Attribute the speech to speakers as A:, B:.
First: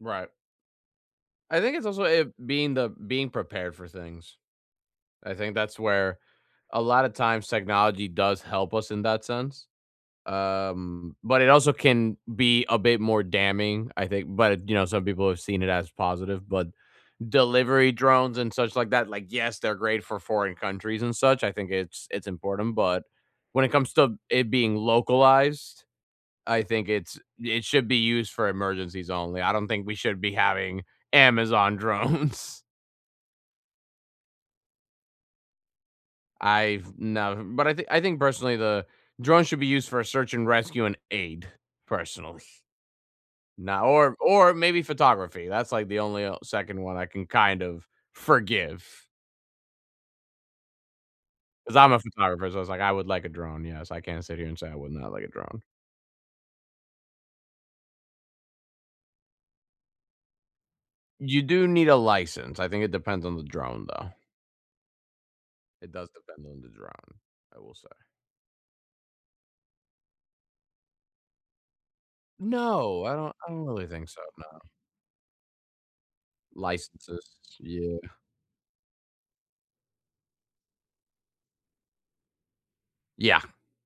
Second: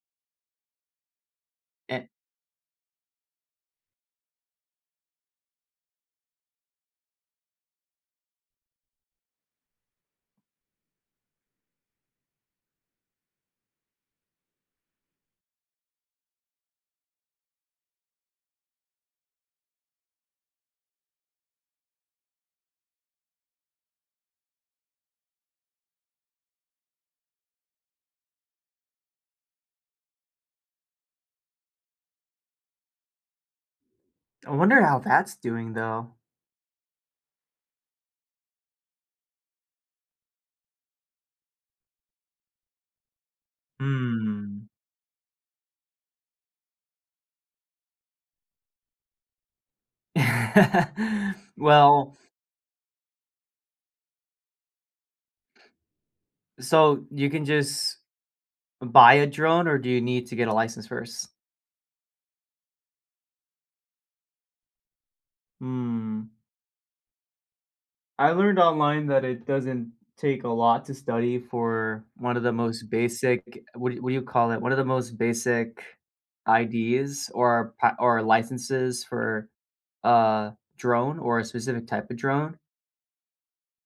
A: Right. I think it's also
B: And
A: it being the being prepared for things. I think that's where a lot of times technology does help us in that sense. Um, but it also can be a bit more damning, I think, but, you know, some people have seen it as positive. But delivery drones and such like that, like, yes, they're great for foreign countries and such, I think it's it's important, but when it comes to it being localized, I think it's it should be used for emergencies only. I don't think we should be having Amazon drones.
B: I wonder how that's doing though.
A: I've nev but I think I think personally the drone should be used for a search and rescue and aid, personally. No or or
B: Mm.
A: maybe photography, that's like the only, uh, second one I can kind of forgive. 'Cause I'm a
B: Well
A: photographer, so I was like I would like a drone, yes. I can't sit here and say I would not like a drone.
B: So you can just Buy a drone or do you need to get a license first?
A: You do need a license. I think it depends on the drone though. It does
B: Mm.
A: depend on the drone, I will say.
B: I learned online that it doesn't take a lot to study for one of the most
A: No, I don't I
B: basic,
A: don't really
B: what
A: think
B: what do
A: so,
B: you call
A: no.
B: it, one of the most basic IDs
A: Licenses,
B: or pa
A: yeah.
B: or licenses for a drone or a specific type of drone.
A: Yeah.